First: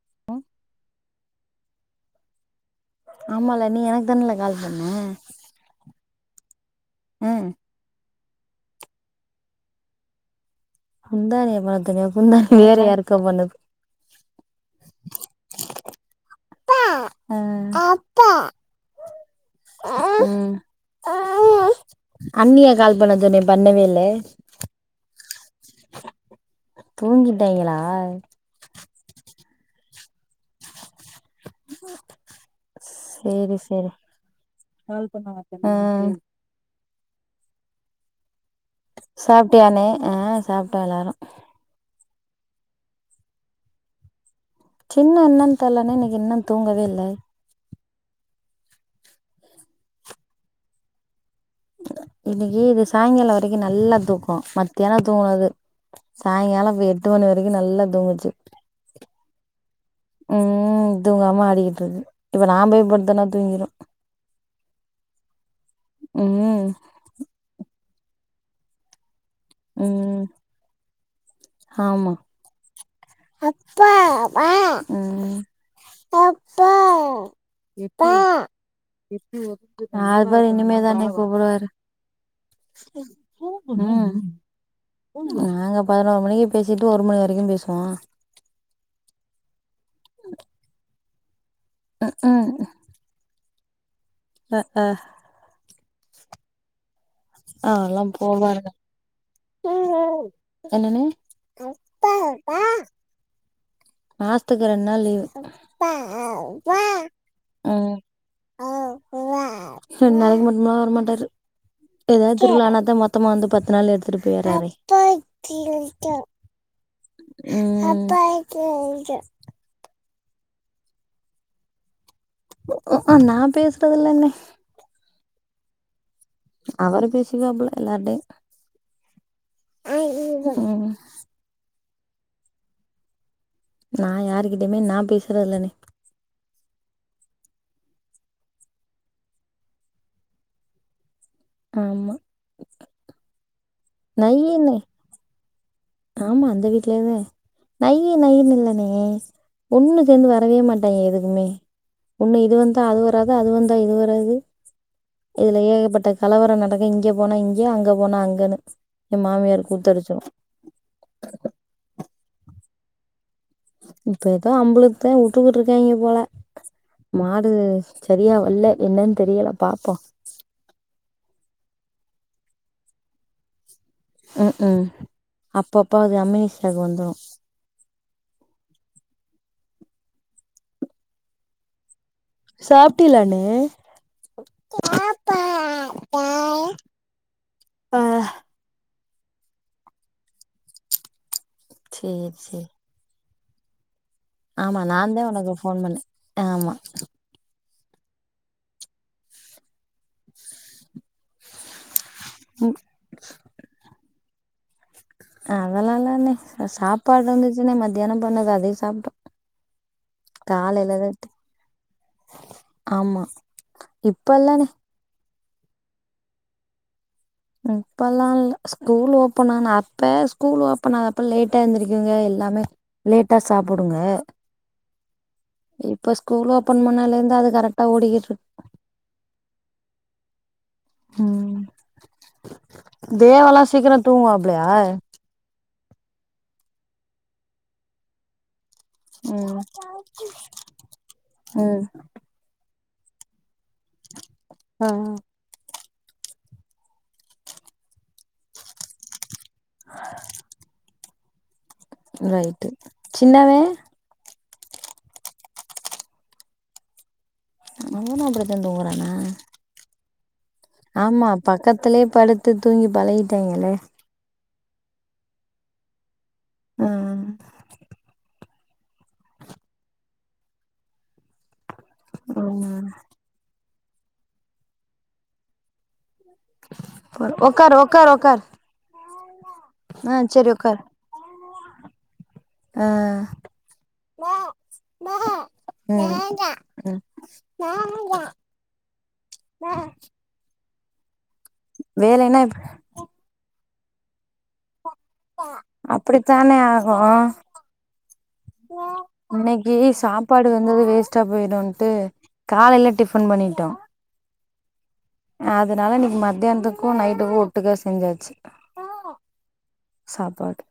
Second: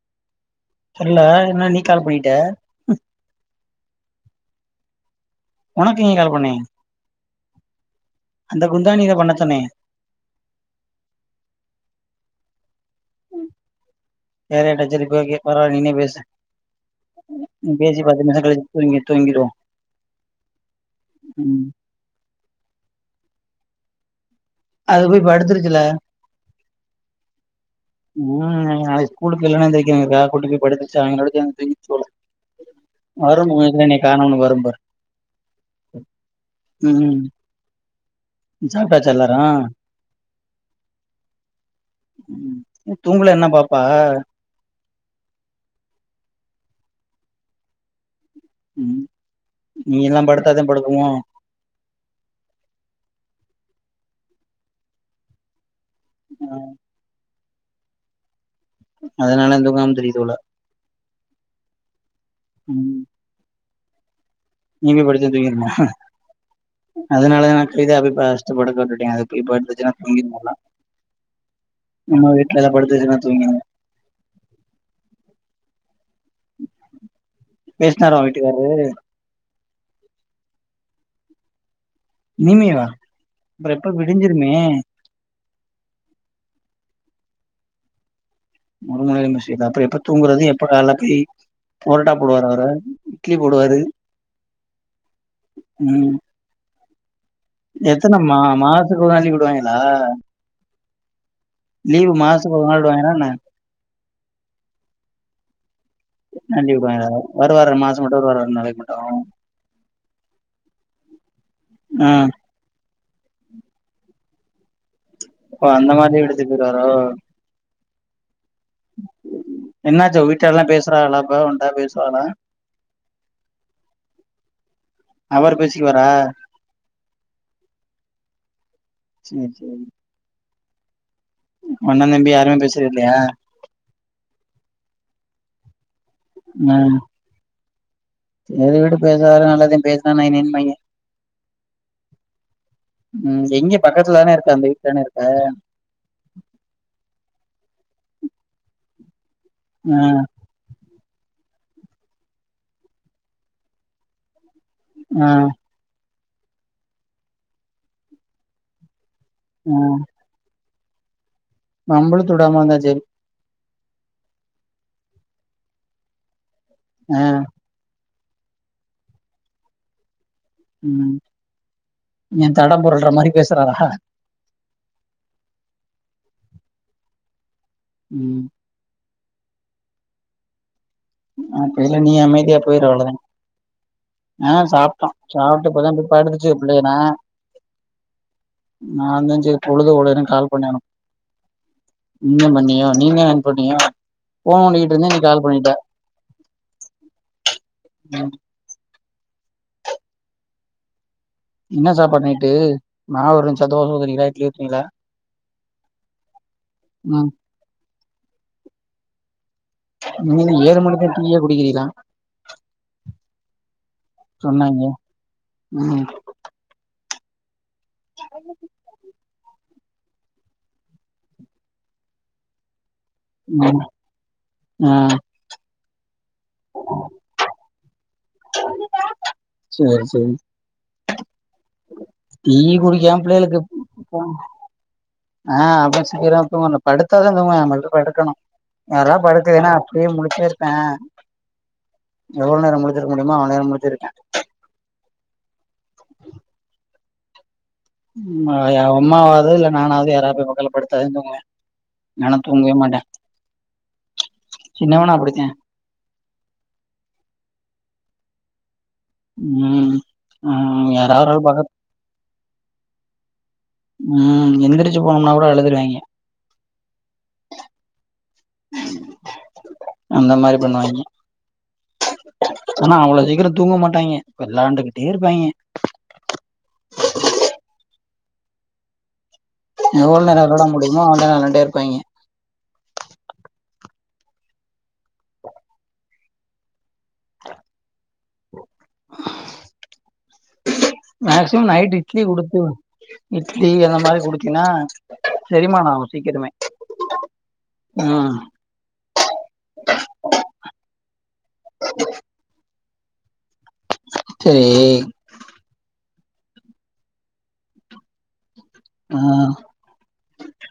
[inaudible] தெர்ல என்னா நீ கால் பண்ணிட்ட ஆமால நீ எனக்கு தான்ல கால் பன்ன ஒனக்கு எங்க கால் பண்ணே ம் அந்த குந்தானியதா பண்ண சொன்னே குந்தானிய பண்ண சொன்னியா குந்தானி வேற யாருக்கோ பண்ணுது வேற யார்ட்டச்சும் ரிப்ப ஓகே பரவால்ல நீனே பேசு ஆ பேசி பத்து நிமிஷோ கழிச்சு தூங்கி தூங்கிடுவோ ம் உம் லே அது போய் படுத்துரு சில தூங்கிட்டாய்ங்களா உம் ஸ்கூலுக்கு இல்லனா எந்திரிக்க [unintelligible] கூட்டு போய் பட சாங்களும் படுத்து அங்க தூங்கிடுச்சு போல வரு சேரி புவே சேரி என்னைய காணும்னு வரும் பாரு ஆ உம் சாப்பாட்டாச்சல்ல ட்டியானே ஆஹ் சாப்ட்டோ எல்லாரு தூங்லயா இன்னு பாப்பா சின்னு என்னன் தெர்லன்னே இன்னைக்கு இன்னு தூங்கவே இல்ல நீங்கெல்லா படுத்தாதா படுக்குமோ இன்னைக்கு இது சாயங்காலொ வரைக்கு நல்லா தூக்கோ மத்யானொ தூங்னது சாயங்காலொ இப்ப எட்டு மணி வர் ரைக்கு நல்லா தூங்குச்சு அதனால இந்தூங்காம திரியுது போல ம் தூங்காம ஆடிகிட்ருக்கு இப்ப நா போய் படுத்தனா தூங்கிரு நீங்க படிச்சா தூங்கிருமா ம் அதனால தா நா இத அப்பி பஸ்ட்டு படுக்க விட்டுட்டே அது போய் படுத்துச்சினா ம் தூங்கிடு நல்லா ஆமா நம்ம வீட்லதா படுத் துச்சுனா தூங்கிரு அப்பா ம் அப்பா பேஸ்னாரா ஓ வீட்டுக்காரரு நால பேரு இனிமேதானே கூப்புடுவாரு இனிமேவா அப்ற எப்ப ம் விடிஞ்சிருமே நாங்க பதினோரு மணிக்கு பேசிட்டு ஒரு மணி வரைக்கு பேசுவோ முருமுனைந்து [unintelligible] அப்ற எப் ப்ப தூங்குறது எப்ப வேலக்கி பொரட்டா போடுவாரா அவரு இட்லி போடுவாரு அஹ்ஹ உம் அதெல்லா எத்தனம்மா போவாருங்க மாஸ்த்துக்கு ஒரு அஞ்சு கூடுவாங்கெளா என்னனே லீவு மாஸ்த்துக்கு ஒரு நாள் விடுவாய்ங்களா என்ன மாஸ்த்துக்கு ரெண் நாள் லீவு கண்டிப்பாய்ளா வருவாரா ம் மாசம் மட்டு வருவாரா ரெண்ட்நாளைக்கு மட்டு ரெண் நாளைக்கு மட்டும்னா வர மாட்டாரு ஆ ஏதாத் திருவ்ழானாத்தா மொத் மொத்தமா வந்து பத்து நாள் எடுத்துட்டு போயற்றாரே அப்ப அந்த மாரி எடுத்துக்குறாரோ பைக் இங்க உங்க வீட்டால்லாம் பேசுறாகளா இப்ப உண்ட பேசுவாளா நான் பேசுறதுல்ன்ணே அவரு பேசிக்குவாரா அவரு பேசிக்குவாப்ள எல்லார்டயும் சேரி உம் ஒன்ன நம்பி யாருமே பேசுறது இல்லையா நான் யாருகிட்டயுமே நான் பேசுறதில்லணே ஆஹ் செரி விடு பேசாததும் நல்லதுதே பேசுனாலும் நைநைய்பாய்ங்க ஆமா உம் எங்க பக்கத்துலதான இருப்ப அந்த நையிண்ணே வீட்ல தான இருப்ப ஆமா அந்த வீட்லயேதே நய்யி நய்னு இல்லணே ஆ ஒண்ணு சேந்து வரவே மாட் டே எதுக்குமே ஒன்னு இது வந்தா அது வராது அது வந்தா இது வராது ஆ இதுல ஏகப்பட்ட கலவரம் நடக்கு இங்க போனா இங்க அங்க போனா அங்கன்னு என் மாமியாரு ஆ கூத்தடுச்சுடும் நம்பள தொடாம இருந்தா செரி இப்ப எதோ அம்புளுத்தே வுட்டுக்கிட்டு இருக்காய்ங்க போல ஆ மாடு சரியா வல்ல என்னன்னு தெரியல பாப்போம் ஏன் தடம் பொறள்ற மாரி பேசுறாரா ம் ம் அப்பப்ப அது அமினிஷியாக்கு வந்துரு ம் ஆ [unintelligible] இல்ல நீ அமைதியா போயிரு அவ்ளோதா சாப்ட்டீலா அண்ணு ஆ சாப்ட்டோ சாப்ட்டு இப்ப தா போயி படுத்துச்சு புள்ளைக நா ஆ நானுந்தா செரி பொழுதுபோலனு கால் பண்ணே ஒனக்கு சேரி நீ சேரி பண்ணியோ நீ [unintelligible] போனியா ஃபோன் ஆமா நோண்டிட்ருந்தே நீ நான்தா கால் உனக்கு பண்ணிட்ட ஃபோன் பண்ணே ஆமா ம் என்ன சாப் அப்ப நைட்டு ம் நா ஒரு [unintelligible] டயட்லருக்கீங்ளா அதெல்லால்லாண்ணே சாப்பாடு ம் இருந்துச்சுன்னே மதியானோ பண்ணது அதே சாப்ட்டோ நீங்க ஏழு மணிக்கு காலைலதா ட் டீயே குடிக்கிறீங்களா ஆமா இப்பல்லண்ணே சொன்னாங்க ம் இப்பல்லா இல்ல ஸ்கூல் ஓப்பன் ஆனா இப்ப ஸ்கூல் ஓப்பன் ஆவுரப்ப லேட்டா எழுந்திரிக்குங்க எல்லாமே லேட்டா ம் சாப்புடுங்க ஆ இப்ப ஸ்கூல் ஓப்பன் பண்ணலேந்து அது கரெக்ட்டா ஓடிக்கிட் சேரி சேரி ம் குடிக்காம தேவாலா பிள்ளைகளுக்கு சீக்கரொ தூங்குவாப்புலயா ஆ அப்ப சீக்கரொ தூங்கணு படுத்தாதா தூங்குவா நம வந்து படுக்கணு யாரயா ம் படுக்குலன்னா அப்டியே முழிச்சிருப்பே ம் எவ்ளோ நேரொ முழிச் [unintelligible] முடியுமோ அவநேர முழிச்சி இருக்கே ஆ [unintelligible] அம்மாவ [unintelligible] நானாவது யாராவது போயி பக்கத்துல படுத்தாதா தூங்குவா ரைட்டு சின்னவே சின்னவெனு அப்டிதே அவங்களு அப்டி தா தூங்குறா ம் ம் யாரா ஒரு ஆள் பக்க த்து தூங்கி பழகி ட்டேங்கல்லே எந்துருச்சு போனோம்னா கூட அழுதுருவாய்ங்க அஹ் அந்த மாரி பண்ணுவாய்ங்க ஆமா ஆனா அவ்வளவு சீக்கிரத்து தூங்க மாட்டாய்ங்கே வெல்லாண்டுகிட்டே இருப்பாய்ங்கே உக்காரு உக்காரு உக்காரு ஆ எவ்ளோ நேர செரி விளாட முடியுமா அவளோ நோரோ விளாண்ட்டே ப்பாய்ங்க ஆஹ் உம் உம் [inaudible] மேகஸிமம் நைட் இட்லி குடுத்து இட் லி அந்த மாரி குடுத்தினா அப்படித்தானே ஆகு ம் இன்னைக்கு சாப்பாடு வந்தது வேஸ்ட்டா போயிடுன்ட்டு காலையில டிஃபன் பண்ணிட்டோ சேரி அதனால இன்னைக்கு மத் யானத்துக்கு நைட்டுக்கு ஒட்டுக்கா செஞ்சாச்சு ஆ சாப்பாடு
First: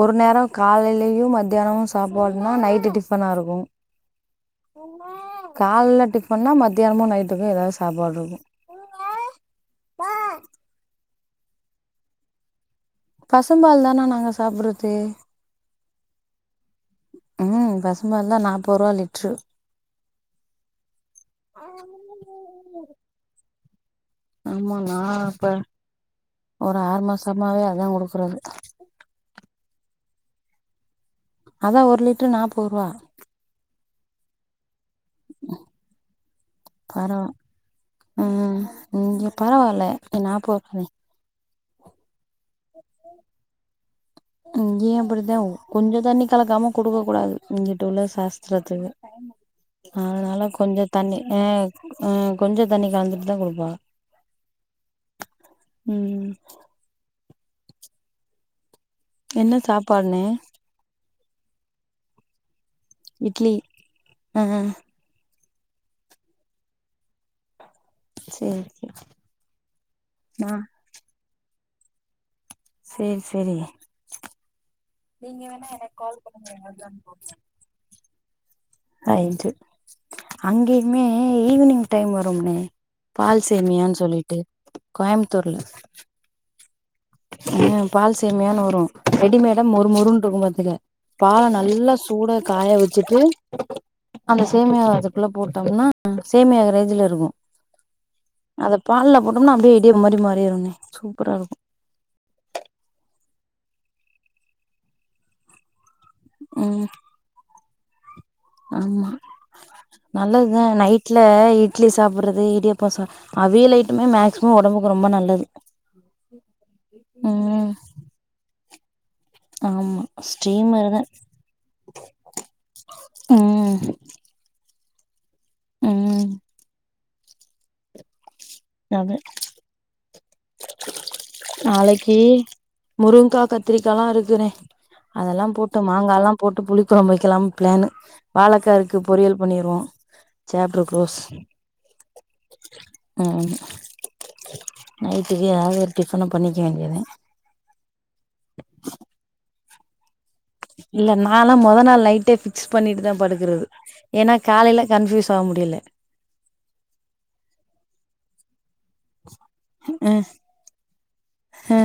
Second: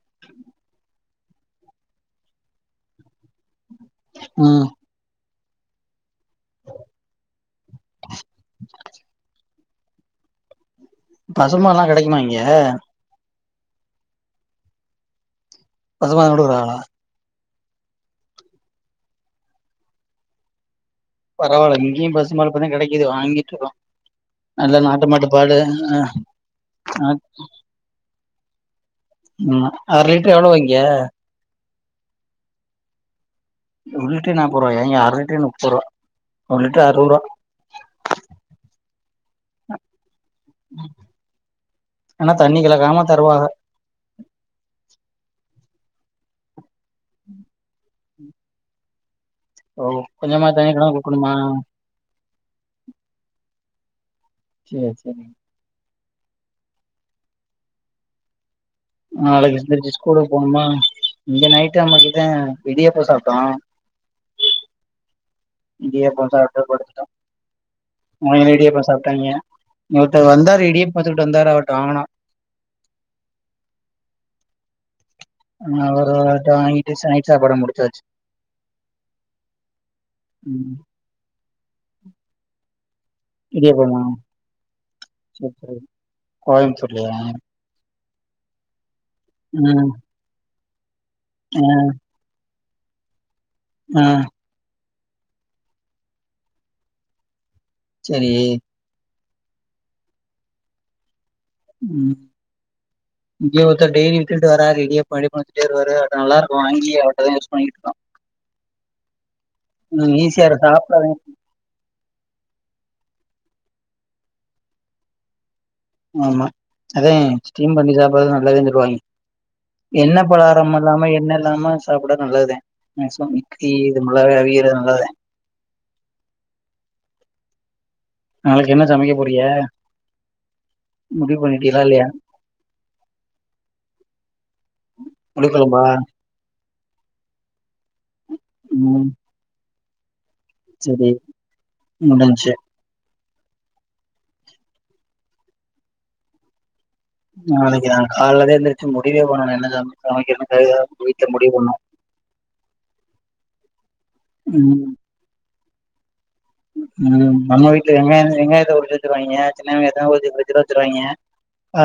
ஒரு நேர காலையிலயு ம த்யானமு சாப்பாடுனா நைட்டு டிஃபனா இருக்கு ம் கால்ல டிஃப ன் பண்ணா மத்தியானமு நைட்டுக்கு எதாவது சாப்பாடு இருக்கு பசும்பாலா கெடைக்குமா இங்க பசம்பால் தானா நாங்க சாப்படுறது பசும்பால் குடுக்கறாங்கலா ம் பசும்பால்தா நாப்பதுருவா லிட்ரு பரவால இங்கயு பசும்பால் இப்பதா கெடைக்குது வாங்கிட்ருக்கோ ஆமா நல்ல நா நாட்டு மாட்டு இப்ப பாலு ஒரு ஆறு ஆ மாசமாவே அதா குடுக்குறது ம் அரலிட்டரு எவ்ள இங்க அதா ஒரு லிட்டரு நாப்பதுருவா ஒரு லிட்டரே நாப்பதுருவாயா இங்க லிட்டரே முப்பது ரூவா ஒரு லிட்டர் பர அறுவது ரூவா ம் இங்க பரவால்ல இங்க நாப்பது தானே ஆனா தண்ணி கலக்காம தருவாக இங்கயு அப்டித்தே கொஞ்ச தண்ணி கலக்காம குடுக்க கூடாது இங்கிட்டு உள்ள சாஸ்துரத்துக்கு ஓ அதனால கொஞ்சமா கொஞ்ச கலந்து தண்ணி குடுக்கணுமா அ அ கொஞ்சோ தண்ணி கலந்துட்டு தா குடுப்பா சேர் சேரி ம் ஆ என்ன நாளைக்கு எந்திரிச்சு சாப்பாடுனே ஸ்கூலுக்கு போனுமா இங்க நைட்டு நம்ம கிட்ட இடியாப்போ சாப்ட்டோ இட்லி ஆ இடியாப்போ சாப்ட்டு படுத்துட்டா ஓ சேரி இடியாப்போ சேரி சாப்ட்டாய்ங்க ஒருத்தர் ஆ வந்தாரு இடியப்போ பாத்து ந்தாரு அவர்ட்ட வாங்குனோ சேரி சேரி நீங்க வேணா ஆ எனக்கு கால் ஒரு பண்ணுங்க [unintelligible] வாங்கிட்டு நைட் சாப்பாட முடிச்சாச்சு [unintelligible] ம் அங்கயுமே ஈவ்னிங் டைம் வரும்னே இடியாப்பமா பால்சேமியானு சொல்லிட்டு கோயம்புத்தூர்ல கோயம்புத்தூர் [unintelligible] ஆ பால் சேமியானு வரு ரெடிமேடா மொறு மொறுன்ருக்கு பாத்துக்க பால ஆ நல்லா சூடா காய வச்சுட்டு ஆ அந்த சேமியாவது உள்ள போட்டோம்னா சேமியாகுற ரேஜ்ல இருக்கு சரி அத பால்ல போட் டம்னா அப்டியே இடியப்போ மாரி மாரிறும்னே சூப்பரா இருக்கும் ம் இங்க ஒருத்தர் டெய்லி வித்துகுட்டு வராரு இடியாப்போ இடியாப்போனு வித்துகிட்டே வருவாரு நல்லா இருக்கு ம் வாங்கி அவட்டதா யூஸ் வாங்கிருக்கா ஆமா இரு நல்லதுதா சாப்டாதே நைட்ல இட்லி சா சாப்டுறது இடியப்போ சாப் அவியல் ஐட்டமே மேக்சிமம் ஒடம்புக்கு ரொம்ப நல்லது ஆமா அதே ம் ஸ்டீம் பண்ணி சாப்ட்றது நல்லது வாங் ஆமா எண்ணப் பலாகாரம் ஸ்டீமர் தா இல்லாம எண்ண இல்லாம சாப்புட்டா நல்லதுதா மேசிமம் இட்லி இது [unintelligible] அவியற நல்லதே உம் நாளைக்கி என்ன சமைக்க போறீய முடிவு பண்ணிட்டீங்களா இல்லையா நாளைக்கி முருங்கைகா கத்திரிக்கால்லா இருக்குண்ணே அதெல்லா புளிக்கொழம்பா போட்டு மாங்காலா போட்டு புளிக் கொழம்பு வக்கலாம்னு ப்ளானு வாழைக்கா இருக்கு ம் பொரியல் பண்ணிருவோ சேப்டரு சரி க்ளோஸ் முடிஞ்ச்சு ஆமா நைட்டுக்கு எதாவது ஒரு டிஃபன பண்ணிக்க வேண்டியதா நாளைக்கி நா கால்லதா எந்துருச்சு முடிவே பண்ணனு என்ன சமைக் இல்ல நாலா மொத நாள் நைட்டே ஃபிக்ஸ் பண்ணிட்டு தா படுக்குறது ஏன்னா காலையில கன்ஃபியூஸ் ஆக முடில உம் நம்ம வீட்ல வெங்காய வெங்காயத்த உரிச்சு வச்சிருவாய்ங்க சின்ன வெங்காயத்த ம் உரிச்சு ஃபிரிட்ஜில வச்சிருவாய்ங்க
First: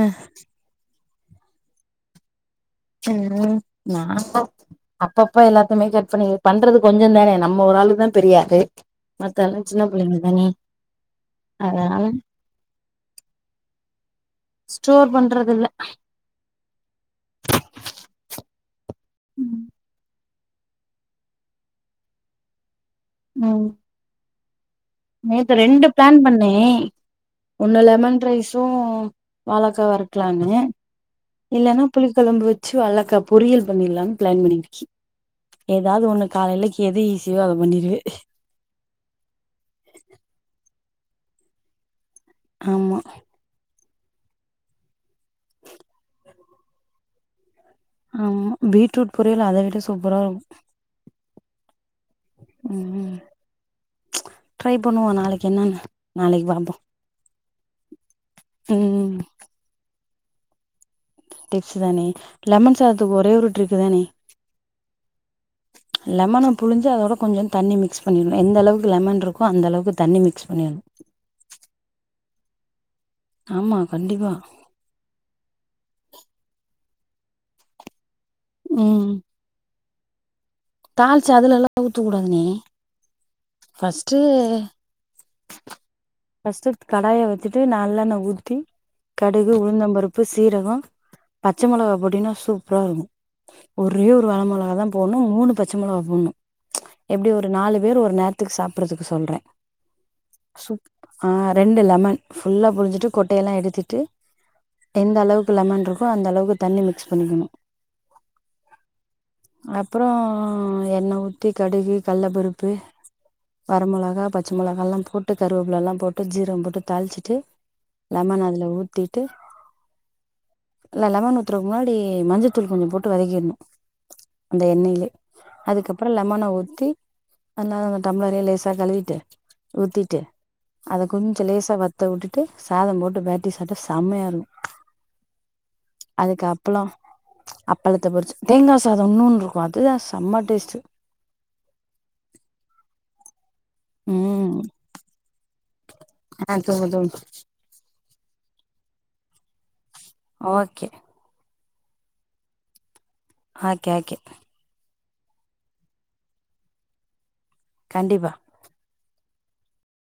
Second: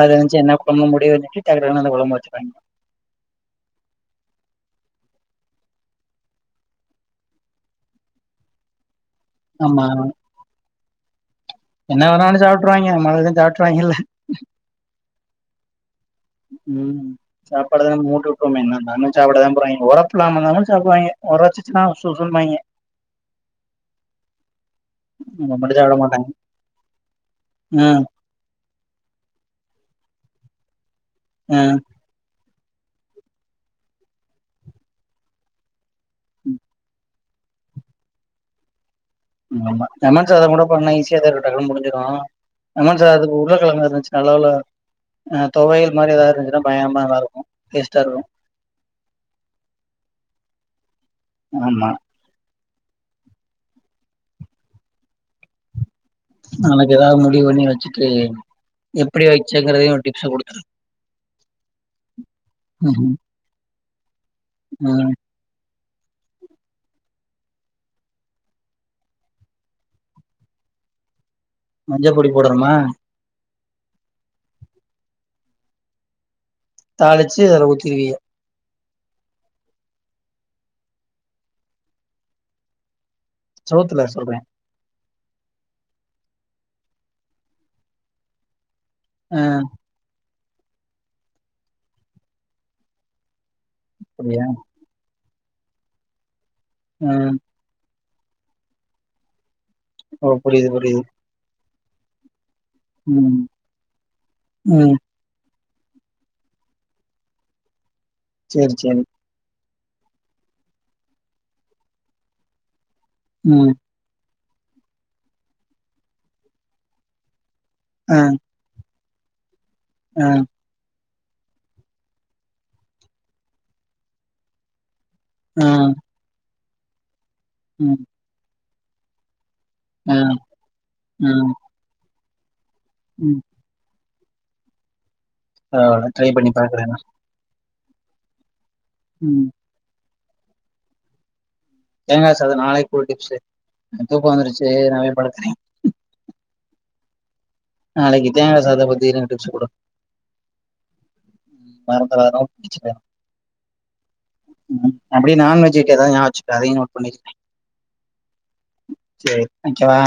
அத வச்சு என்ன பண்ண முடியுனு ஹீட் ஆகுறது நால ஒழம்மா வச்சிப்பாயீங்க உம் நாங்க அப்பப்ப எல்லாத்தையுமே கட் பண்ணி பண்றது கொஞ்சொ தானே நம்ம ஒரு ஆளுக்குனா தெரியாது மத்த எல்லா ஆமா சின்னப் பிள்ளைங்க தானே அதனால என்ன வேணாலு சாப்ட்டுருவாய்ங்க மொத்ததையு சாப்ட்டுவாய்ங்கல்ல ஸ்டோர் பண்ற துல்ல உம் சாப்பாட தானே மூடிட் இருப்போமே நான் வந்து சாப்பிட தா போறாய்ங்க ஒரப் சொல்லாம கொள்ளாம சாப்பிடுவாய்ங்க ஒரச்சுச்சுன்னா சொ சொல்லுவாய்ங்க உம் நம்ம நேத்து மட்டு ரெண்டு சாப்ட பிளான் மாட்டாங்க பண்ணே ஒன்னு ம் லெமன் ரைஸு வாழக்கா வரு ருக்கலானு ம் இல்லன்னா புளிக்கொழம்பு வெச்சு வாழக்கா பொரியல் பண்ணிடலானு பிளான் பண்ணிட்ருக்கே ஏ தாவது ஒண்ணு காலலைக்கு எது ஈஸி பிடிவாதொ பண்ணிரு உம் ஆமா லெமன் சாதொ கூட பண்ணா ஈசியா தா இருக்கொ டக்குணு முடிஞ்சிரு ஆனா ஆமா சா அதுக்கு உருளக்கெழங்கு எது நல்ல வெல அஹ் தொவையல் மாரி ஏதாவது இருந்துச்சுனா பயங்கரமா நல்லா இருக்கு ஆமா பீட்ரூட் பொரியல் அத விட சூப்பரா இருக்கு ஆமா உம் ட்ரை பண்ணுவோ நாளைக்கு என்னன்னு நாளைக்கு ஏதா ஒண்ணு முடிவு பண்ணி வச்சுட்டு ம் எப்டி வச்சுக்கறதையு டிப்ஸ்ஸ கொடுத்துடு டிப்ஸ் தானே லெமன் சாதக்கு ஒரே ஒரு டிரிக்கு தானே உஹ் லெமன புழிஞ்சு அதோட கொஞ்சொன்னு தண்ணி மிக்ஸ் பண்ணிட்ணு எந்த அளவுக்கு லெமன் இருக்கோ அந்த அளவுக்கு தண்ணி மிக்ஸ் பண்ணிடணு மஞ்ச பொடி போடனுமா ஆமா கண்டிப்பா தாளிச்சு அதுல ஊத்திருவிய உம் தாளிச்சி அதுல எல்லா ஊத்தக் கூடாதுனே சோத்துல ஃபஸ்ட்டு சொல்றேன் ஃபர்ஸ்டு கடாய வச்சிட்டு நல்லெண்ணெ ஊத்தி ஆ கடுகு உளுந்தம்பருப் உப்பு சீரகம் பச்ச மொளகா போட்டீங்கன்னா சூப்பரா இருக்கோ ஒரே ஒரு வர அப்டியா மொளகா தான் போட்ணோ ம் மூணு பச்ச மொளகா போட்ணோ எப்பிடி ம் ஒரு நாலு பேர் ஒ நேரத்துக்கு சாப்பிடறதுக்கு சொல்றே ஓ புரியுது புரியுது ரெண்டு லமன் ஃபுல்லா புழிஞ்சுட்டு ம் கொட்டையெல்லா எடுத்துட்டு ம் எந்த அளவு லமன் இருக்கோ அந்த அளவுக்கு தண்ணி மிக்ஸ் பண்ணிக்கணு சேரி சேரி அப்புறோ எண்ண ஊத்தி கடுகு கல்ல பருப்பு ம் வர மெளகா பச் பச்சமெளகாலா போட்டு கருவேப்லல்லா போட்டு ஜீரம் போட்டு தாழிச்சிட்டு லமன் அதுல ஊத் த்திட்டு அ இல்ல லமன் ஊத்துறக் முன்னாடி மஞ்சள்த்தூள் கொஞ்சோ போட்டு வதக்கிட்ணு அந்த எண்ணெயிலே ஆ அதுக்கப்புறோ லெமன ஊத் தி நல்லா அந்த ம் டம்ளரே லேஸ் சா கழுவிட்டு ஆ ஊத்திட்டு அத ஆ கொஞ்சோ லேசா வத்த உட்டு சாதம் போட்டு பெரட்டி சாட்டா சமையா நா வேணா ட்ரை அதுக்கு பண்ணி அப்பளோ பாக்குறேனா அப்பளத்த பொறிச்சு தேங்க சாத இன்னோன்ருக்கு அதுதா செம்ம டேஸ்ட்டு தேங்கா சாத நாளைக்கொரு டிப்ஸு எனக்கு தூக்க ம் வந்துருச்சு நா போய் படுக்கிறே ஆ தூங்கு தூங்கு நாளைக்கு தேங்கா சாத பத்தி நா டிப்ஸ் குடு ஓகே மறந்தனாலு புடிச்சிட்ட க்கே க்கே அப்படிய நான்வெஜ் வைக்கத்தா ஞாபம் வச்சுக்க அதையும் நோட பண்ணிருக்க கண்டிப்பா சரி வைக்கவா